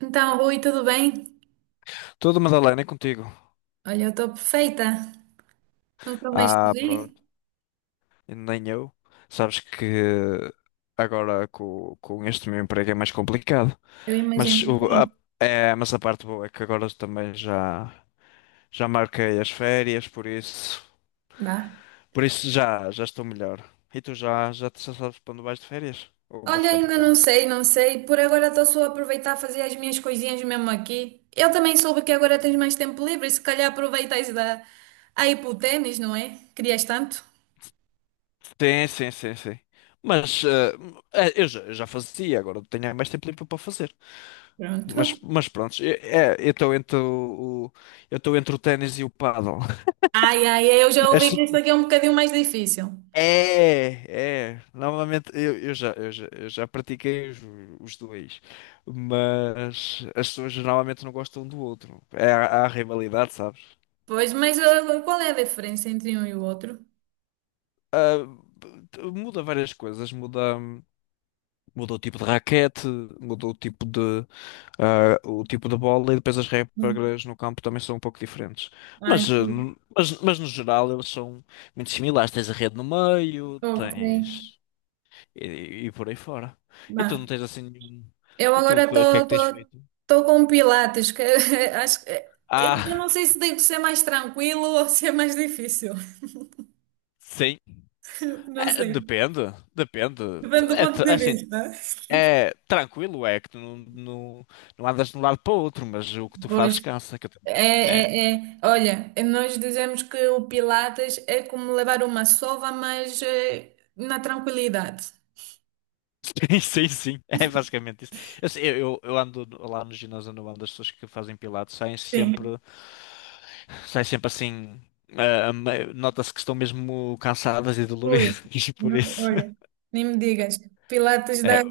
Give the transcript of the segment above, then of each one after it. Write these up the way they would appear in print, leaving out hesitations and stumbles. Então, Rui, tudo bem? Tudo, Madalena, é contigo. Olha, eu estou perfeita. Nunca mais te Ah, vi? pronto. Nem eu. Sabes que agora com este meu emprego é mais complicado. Eu imagino Mas, que o, a, sim. mas a parte boa é que agora também já marquei as férias, Vá. por isso já estou melhor. E tu já sabes para onde vais de férias? Ou vais Olha, ficar por ainda cá? não sei, não sei. Por agora estou só a aproveitar a fazer as minhas coisinhas mesmo aqui. Eu também soube que agora tens mais tempo livre, se calhar aproveitas aí para o ténis, não é? Querias tanto? Sim, sim, sim, sim. Mas eu já fazia, agora tenho mais tempo livre para fazer. Pronto. Mas pronto, eu estou entre o ténis e o pádel. Ai, ai, eu já ouvi Esta- que este aqui é um bocadinho mais difícil. é. Normalmente eu já pratiquei os dois, mas as pessoas normalmente não gostam um do outro. É, há rivalidade, sabes? Pois, mas qual é a diferença entre um e o outro? Ah, muda várias coisas, muda. Mudou o tipo de raquete, mudou o tipo de, ah, o tipo de bola e depois as Hum. regras no campo também são um pouco diferentes. Ai, Mas, ah, pois. no- mas, mas no geral eles são muito similares. Tens a rede no meio, Ok. tens. E por aí fora. E Vá. tu não tens assim nenhum. Eu E tu, agora o que é que tens feito? estou com Pilates, que acho que eu Ah, não sei se devo ser mais tranquilo ou ser mais difícil. sim. Não É, sei. depende, depende. Depende do ponto É de assim, vista. é tranquilo, é que tu não andas de um lado para o outro, mas o que tu Pois. fazes cansa. Que eu também. É. É, é, é. Olha, nós dizemos que o Pilates é como levar uma sova, mas na tranquilidade. Sim, sim, sim. É basicamente isso. Eu, sei- eu- Eu ando lá no ginásio onde eu ando, as pessoas que fazem pilates Sim. Saem sempre assim. Nota-se que estão mesmo cansadas e Ui, doloridas por não, isso. olha, nem me digas. Pilates É, dá,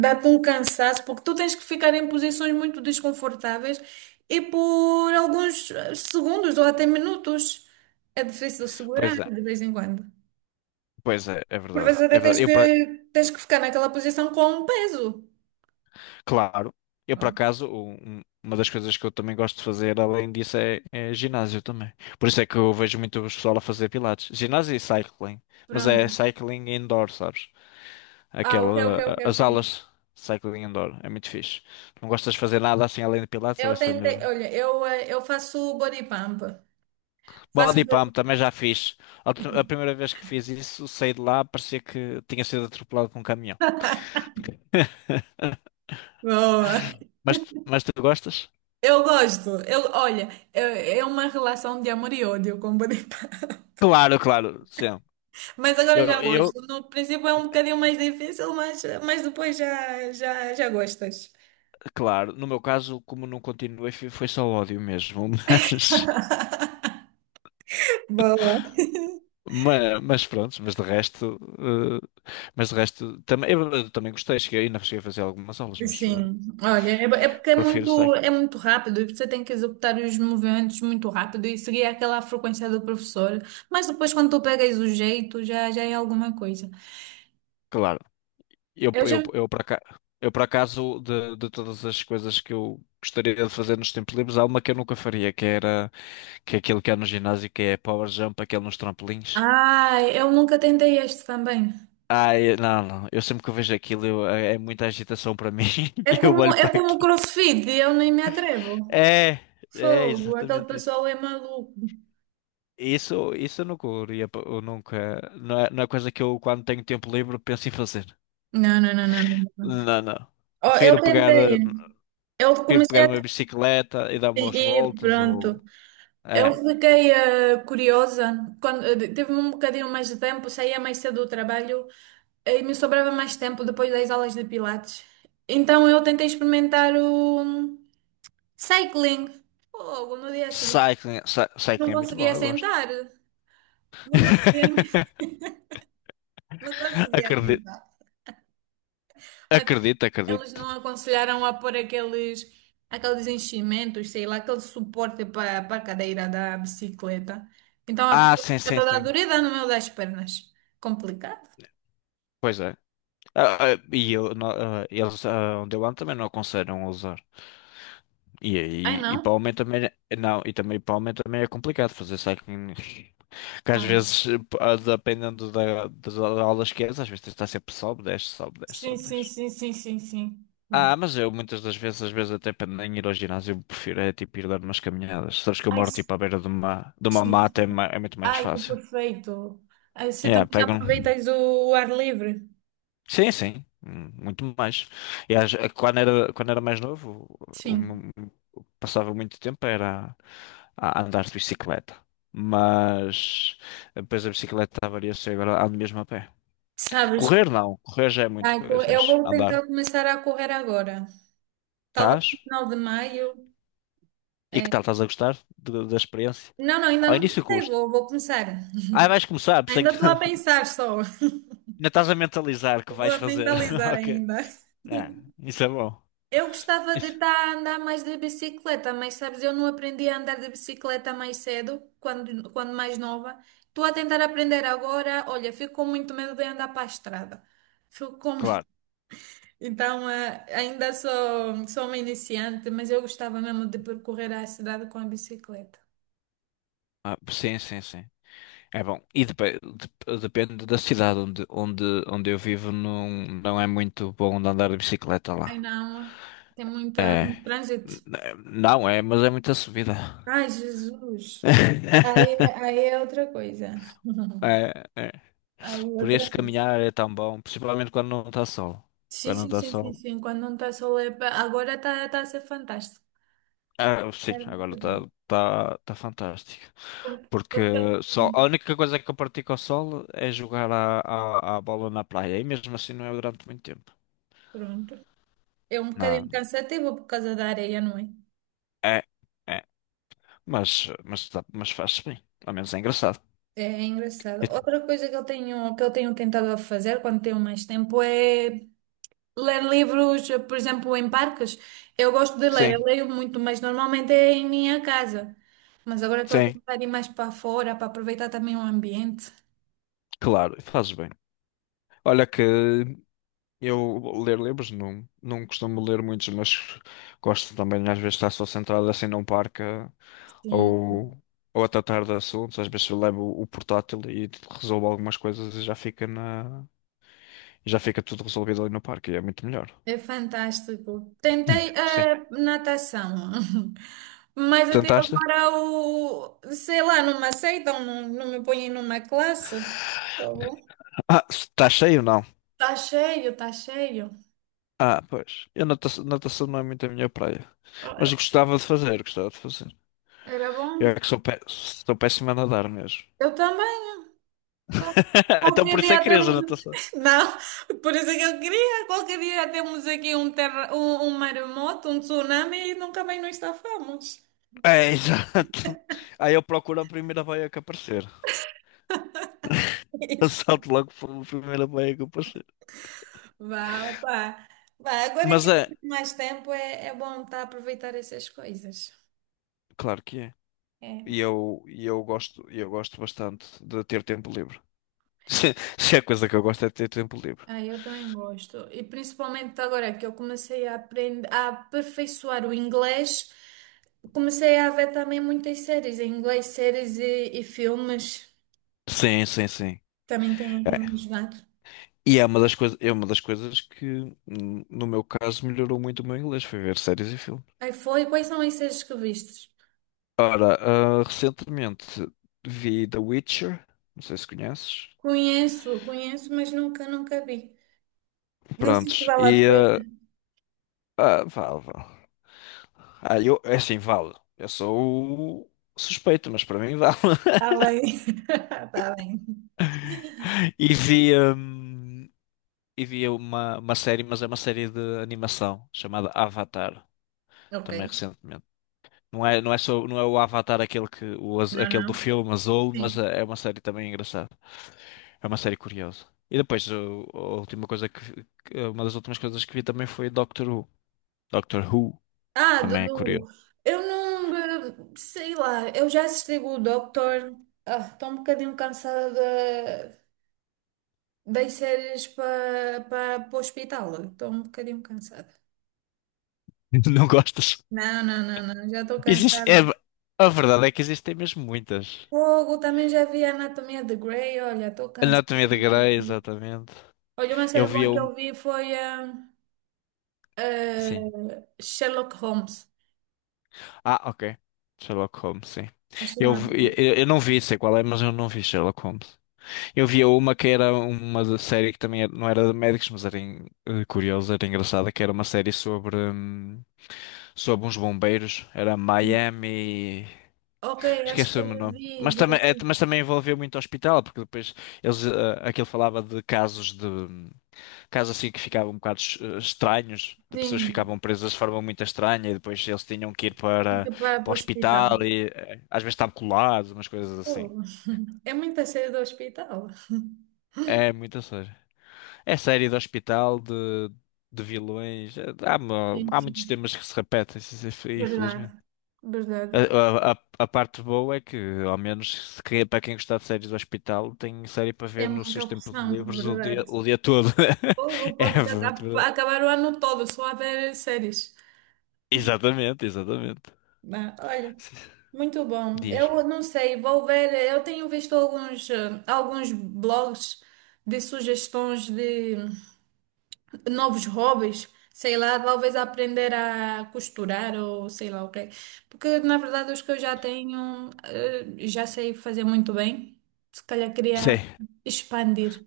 dá-te um cansaço, porque tu tens que ficar em posições muito desconfortáveis e por alguns segundos ou até minutos. É difícil segurar pois é, de vez em quando. pois é, é Por verdade. vezes até É tens verdade. Que, tens que ficar naquela posição com um peso. claro, eu por Bom, acaso, uma das coisas que eu também gosto de fazer, além disso, é ginásio também. Por isso é que eu vejo muito o pessoal a fazer pilates. Ginásio e cycling. Mas pronto. é cycling indoor, sabes? Ah, ok, ok, ok, As ok. aulas de cycling indoor, é muito fixe. Não gostas de fazer nada assim além de pilates, ou é Eu só tentei, mesmo? olha, eu faço body pump. Faço. Body pump também já fiz. A primeira vez que fiz isso, saí de lá, parecia que tinha sido atropelado por um caminhão. Boa! Mas, mas tu gostas? Eu gosto. Eu, olha, é uma relação de amor e ódio, como pode. Claro, claro, sim. Mas agora Eu, já eu, gosto. No princípio é um bocadinho mais difícil, mas depois já gostas. claro, no meu caso, como não continuei, foi só ódio mesmo, Boa. Mas pronto, mas de resto, também, eu também gostei, cheguei, ainda cheguei a fazer algumas aulas, mas Sim, olha, é porque é prefiro muito, cycling. é muito rápido e você tem que executar os movimentos muito rápido e seguir aquela frequência do professor. Mas depois, quando tu pegas o jeito, já é alguma coisa. Claro, eu, Eu eu, já... eu, por acaso, eu por acaso de todas as coisas que eu gostaria de fazer nos tempos livres, há uma que eu nunca faria, que é aquilo que há no ginásio, que é power jump, aquele nos trampolins. Ai, eu nunca tentei este também. Não, não, eu sempre que eu vejo aquilo, é muita agitação para mim, É eu como, olho é para como o aquilo. CrossFit, eu nem me atrevo. É, é Fogo, aquele exatamente isso. pessoal é maluco. Isso, eu nunca, não é, não é coisa que eu quando tenho tempo livre penso em fazer. Não, não, não, não, não. Não, não. Oh, eu Prefiro pegar. Tentei, eu Prefiro comecei pegar a uma bicicleta e dar umas e voltas ou. pronto. Eu É. fiquei curiosa. Quando, tive um bocadinho mais de tempo, saía mais cedo do trabalho e me sobrava mais tempo depois das aulas de Pilates. Então eu tentei experimentar o cycling. Fogo, no dia seguinte. Cycling, Não cycling é muito bom, conseguia eu gosto. sentar. Não conseguia, não conseguia Acredito, sentar. Mas acredito, eles não acredito. aconselharam a pôr aqueles, aqueles enchimentos, sei lá, aquele suporte para a cadeira da bicicleta. Então a Ah, pessoa sim, fica sim, toda sim. dorida no meio das pernas. Complicado. Pois é. Ah, ah, e eu, não- ah, Eles, ah, onde eu ando também não aconselham a usar. E, Ai, aí e para o não? homem também é- não, e também para o homem também é complicado fazer cycling. Que às Ah. vezes, dependendo da, das aulas que és, às vezes tens de estar sempre sobe, desce, sobe, desce, Sim, sobe, sim, desce. sim, sim, sim, sim. Vá. Ah, mas eu muitas das vezes, às vezes até para nem ir ao ginásio, prefiro é tipo ir dar umas caminhadas. Sabes que eu Ai, moro sim, tipo à beira de uma sim, mata, sim. É muito mais Ai, que fácil. perfeito. Ai, você Yeah, também já pego um... aproveitas o ar livre? Sim, sim, muito mais. Quando era, quando era mais novo, Sim. Passava muito tempo era a andar de bicicleta. Mas depois a bicicleta avaria-se e agora ando mesmo a pé. Sabes? Correr não, correr já é muito Ai, coisa, eu mas vou andar. tentar começar a correr agora. Talvez Estás? no final de maio. E que É. tal? Estás a gostar da experiência? Não, não, ainda Ao não início comecei, custa. vou começar. Ah, vais começar, por isso é Ainda que estou a ainda pensar só, estás a mentalizar que vou vais a fazer. mentalizar Ok. ainda. Ah, isso é bom. Eu gostava de Isso- estar a andar mais de bicicleta, mas sabes, eu não aprendi a andar de bicicleta mais cedo, quando, quando mais nova. Estou a tentar aprender agora, olha, fico com muito medo de andar para a estrada. Fico com... Claro. Então, ainda sou uma iniciante, mas eu gostava mesmo de percorrer a cidade com a bicicleta. Ah, sim, sim, sim. É bom. E depende da cidade onde eu vivo, não, não é muito bom de andar de bicicleta Ai lá. não, tem muita, É. muito N- trânsito. Não é, mas é muita subida. Ai, Jesus. Aí, aí é outra coisa. É, é. Aí é Por isso outra coisa. caminhar é tão bom, principalmente quando não está sol. Sim, Quando não sim, está sim, sim, sol. sim. Quando não está sol é agora está tá a ser fantástico. Ah, sim, agora está tá fantástico. Pronto. Porque só, a Sim, única coisa que eu pratico ao sol é jogar a bola na praia. E mesmo assim não é durante muito tempo. pronto. É um Não, bocadinho cansativo por causa da areia, não é? é, é. Mas, mas faz-se bem. Ao menos é engraçado. É E- engraçado. Outra coisa que eu tenho, tentado fazer quando tenho mais tempo é ler livros, por exemplo, em parques. Eu gosto de ler, eu sim, leio muito, mas normalmente é em minha casa. Mas agora estou a sim, tentar ir mais para fora para aproveitar também o ambiente. claro, faz bem. Olha que eu ler livros não, não costumo ler muitos, mas gosto também às vezes de estar só centrado assim num parque Sim, ou, ou a tratar de assuntos. Às vezes eu levo o portátil e resolvo algumas coisas e já fica e já fica tudo resolvido ali no parque. E é muito melhor. é fantástico. Hum. Tentei Sim. a natação, mas até Tentaste? agora, sei lá, não me aceitam, não, não me põem numa classe. Tá bom. Ah, está cheio não? Tá cheio, tá cheio. Ah, pois. Eu natação, natação não é muito a minha praia. Mas Ah, gostava de fazer, gostava de fazer. era bom. Eu é que sou, pé, sou péssimo a nadar mesmo. Eu também. Então Qualquer por isso é dia que querias a temos. natação. Não, por isso é que eu queria. Qualquer dia temos aqui um maremoto, um tsunami e nunca mais nos safamos. É, exato. Aí eu procuro a primeira baia que aparecer. Eu salto logo para a primeira baia que eu Vá, opá. Vá, agora Mas que é, temos mais tempo é bom estar a aproveitar essas coisas. claro que é. É. E eu gosto, e eu gosto bastante de ter tempo livre. Se a coisa que eu gosto é de ter tempo livre. Ah, eu também gosto. E principalmente agora que eu comecei a aprender, a aperfeiçoar o inglês, comecei a ver também muitas séries em inglês, séries e filmes. Sim, sim, sim. Também tem É. me ajudado. É uma das coisas que, no meu caso, melhorou muito o meu inglês, foi ver séries e filmes. Aí foi, quais são as séries que vistes? Ora, ah, recentemente vi The Witcher, não sei se conheces. Conheço, conheço, mas nunca, nunca vi. Não sei se Prontos, vale a e pena. Vale, vale. Ah, eu, é assim, vale. Eu sou o suspeito, mas para mim vale. Está bem. Está bem. E vi. E vi uma série, mas é uma série de animação chamada Avatar, Ok. também recentemente. Não é só, não é o Avatar aquele Não, aquele do não. filme Azul, mas Sim. É uma série também engraçada. É uma série curiosa. E depois o- a última coisa que, vi- que- uma das últimas coisas que vi também foi Doctor Who. Doctor Who Ah, também é curioso. Dudu, eu não, sei lá, eu já assisti o Doctor. Ah, estou um bocadinho cansada da- das séries para para o hospital, estou um bocadinho cansada. Não gostas? Não, não, não, não, já estou Existe, é, cansada. a verdade é que existem mesmo muitas. Fogo, também já vi a Anatomia de Grey, olha, estou cansada. Anatomia de Grey, exatamente. Olha, uma Eu série vi boa que um, eu vi foi sim. Sherlock Holmes, Ah, ok. Sherlock Holmes, sim. acho que é assim. Eu não vi, sei qual é, mas eu não vi Sherlock Holmes. Eu via uma que era uma série que também não era de médicos, mas era curiosa, era engraçada, que era uma série sobre, sobre uns bombeiros. Era Sim. Miami. Ok, acho que eu Esqueci-me o nome. Mas já também, vi, mas também envolveu muito hospital, porque depois eles, aquilo falava de casos de. Casos assim que ficavam um bocado estranhos, de pessoas que sim, ficavam presas de forma muito estranha e depois eles tinham que ir tem para, que parar para para o o hospital. hospital e às vezes estavam colados, umas coisas assim. Oh, é muito cedo do hospital. É muito a sério. É série de hospital, de vilões, Sim, há muitos sim. temas que se repetem, sim- sim, infelizmente. Verdade, verdade. A parte boa é que, ao menos, se quer- para quem gostar de séries do hospital, tem série para Tem ver nos muita seus tempos opção, livres verdade. o dia todo. Ou pode É muito aca- verdade. acabar o ano todo só a ver séries. Exatamente, exatamente. Mas, olha, muito bom. Diz. Eu não sei, vou ver. Eu tenho visto alguns blogs de sugestões de novos hobbies, sei lá, talvez aprender a costurar ou sei lá o quê. Porque na verdade os que eu já tenho, já sei fazer muito bem. Se calhar queria Sim. expandir.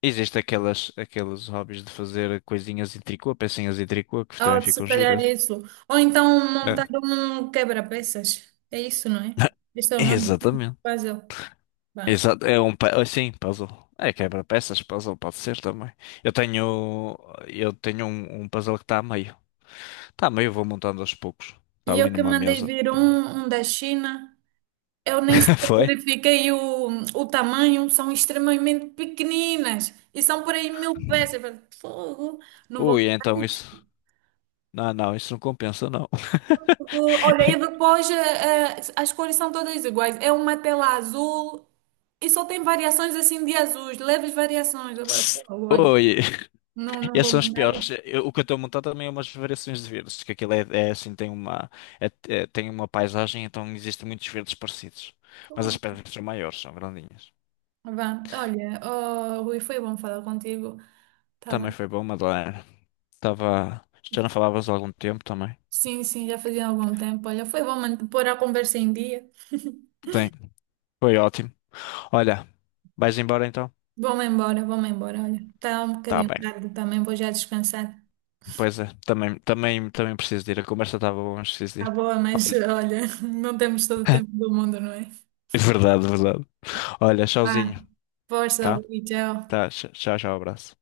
Existem aquelas, aqueles hobbies de fazer coisinhas em tricô, pecinhas em tricô, que também Ou se ficam calhar giras. isso. Ou então montar É. um quebra-peças. É isso, não é? Este é o nome do Exatamente. puzzle. Vá. Exato. Puzzle. É quebra-peças, puzzle pode ser também. Eu tenho, eu tenho um, um puzzle que está a meio. Está a meio, vou montando aos poucos. Está E ali eu que numa mandei mesa. vir um da China. Eu nem sei se eu Foi? verifiquei o tamanho, são extremamente pequeninas e são por aí 1.000 peças. Eu falei, fogo, não vou Ui, mudar então isso. isto. Não, não, isso não compensa, não. Olha, e depois as cores são todas iguais. É uma tela azul e só tem variações assim de azuis, leves variações. Eu falei, fogo, olha, Oi. não, E não esses vou são os mudar piores. isso. O que eu estou a montar também é umas variações de verdes, que aquilo é, é assim, tem uma, tem uma paisagem, então existem muitos verdes parecidos. Mas as Fogo. pedras são maiores, são grandinhas. Vá, olha, oh, Rui, foi bom falar contigo. Tá Também bem. foi bom, Madalena. Estava. Já não falavas há algum tempo também. Sim, sim, já fazia algum tempo. Olha, foi bom pôr a conversa em dia. Sim, foi ótimo. Olha, vais embora então? Vou-me embora, vou-me embora. Olha, está um Tá bocadinho bem. tarde também, vou já descansar. Pois é, também, também, também preciso de ir. A conversa estava boa, mas preciso de Está ir. boa, mas Olha. olha, não temos todo o tempo do mundo, não é? Verdade, verdade. Olha, Ah, tchauzinho, força, tá? e tchau. Tá, tchau, tchau, abraço.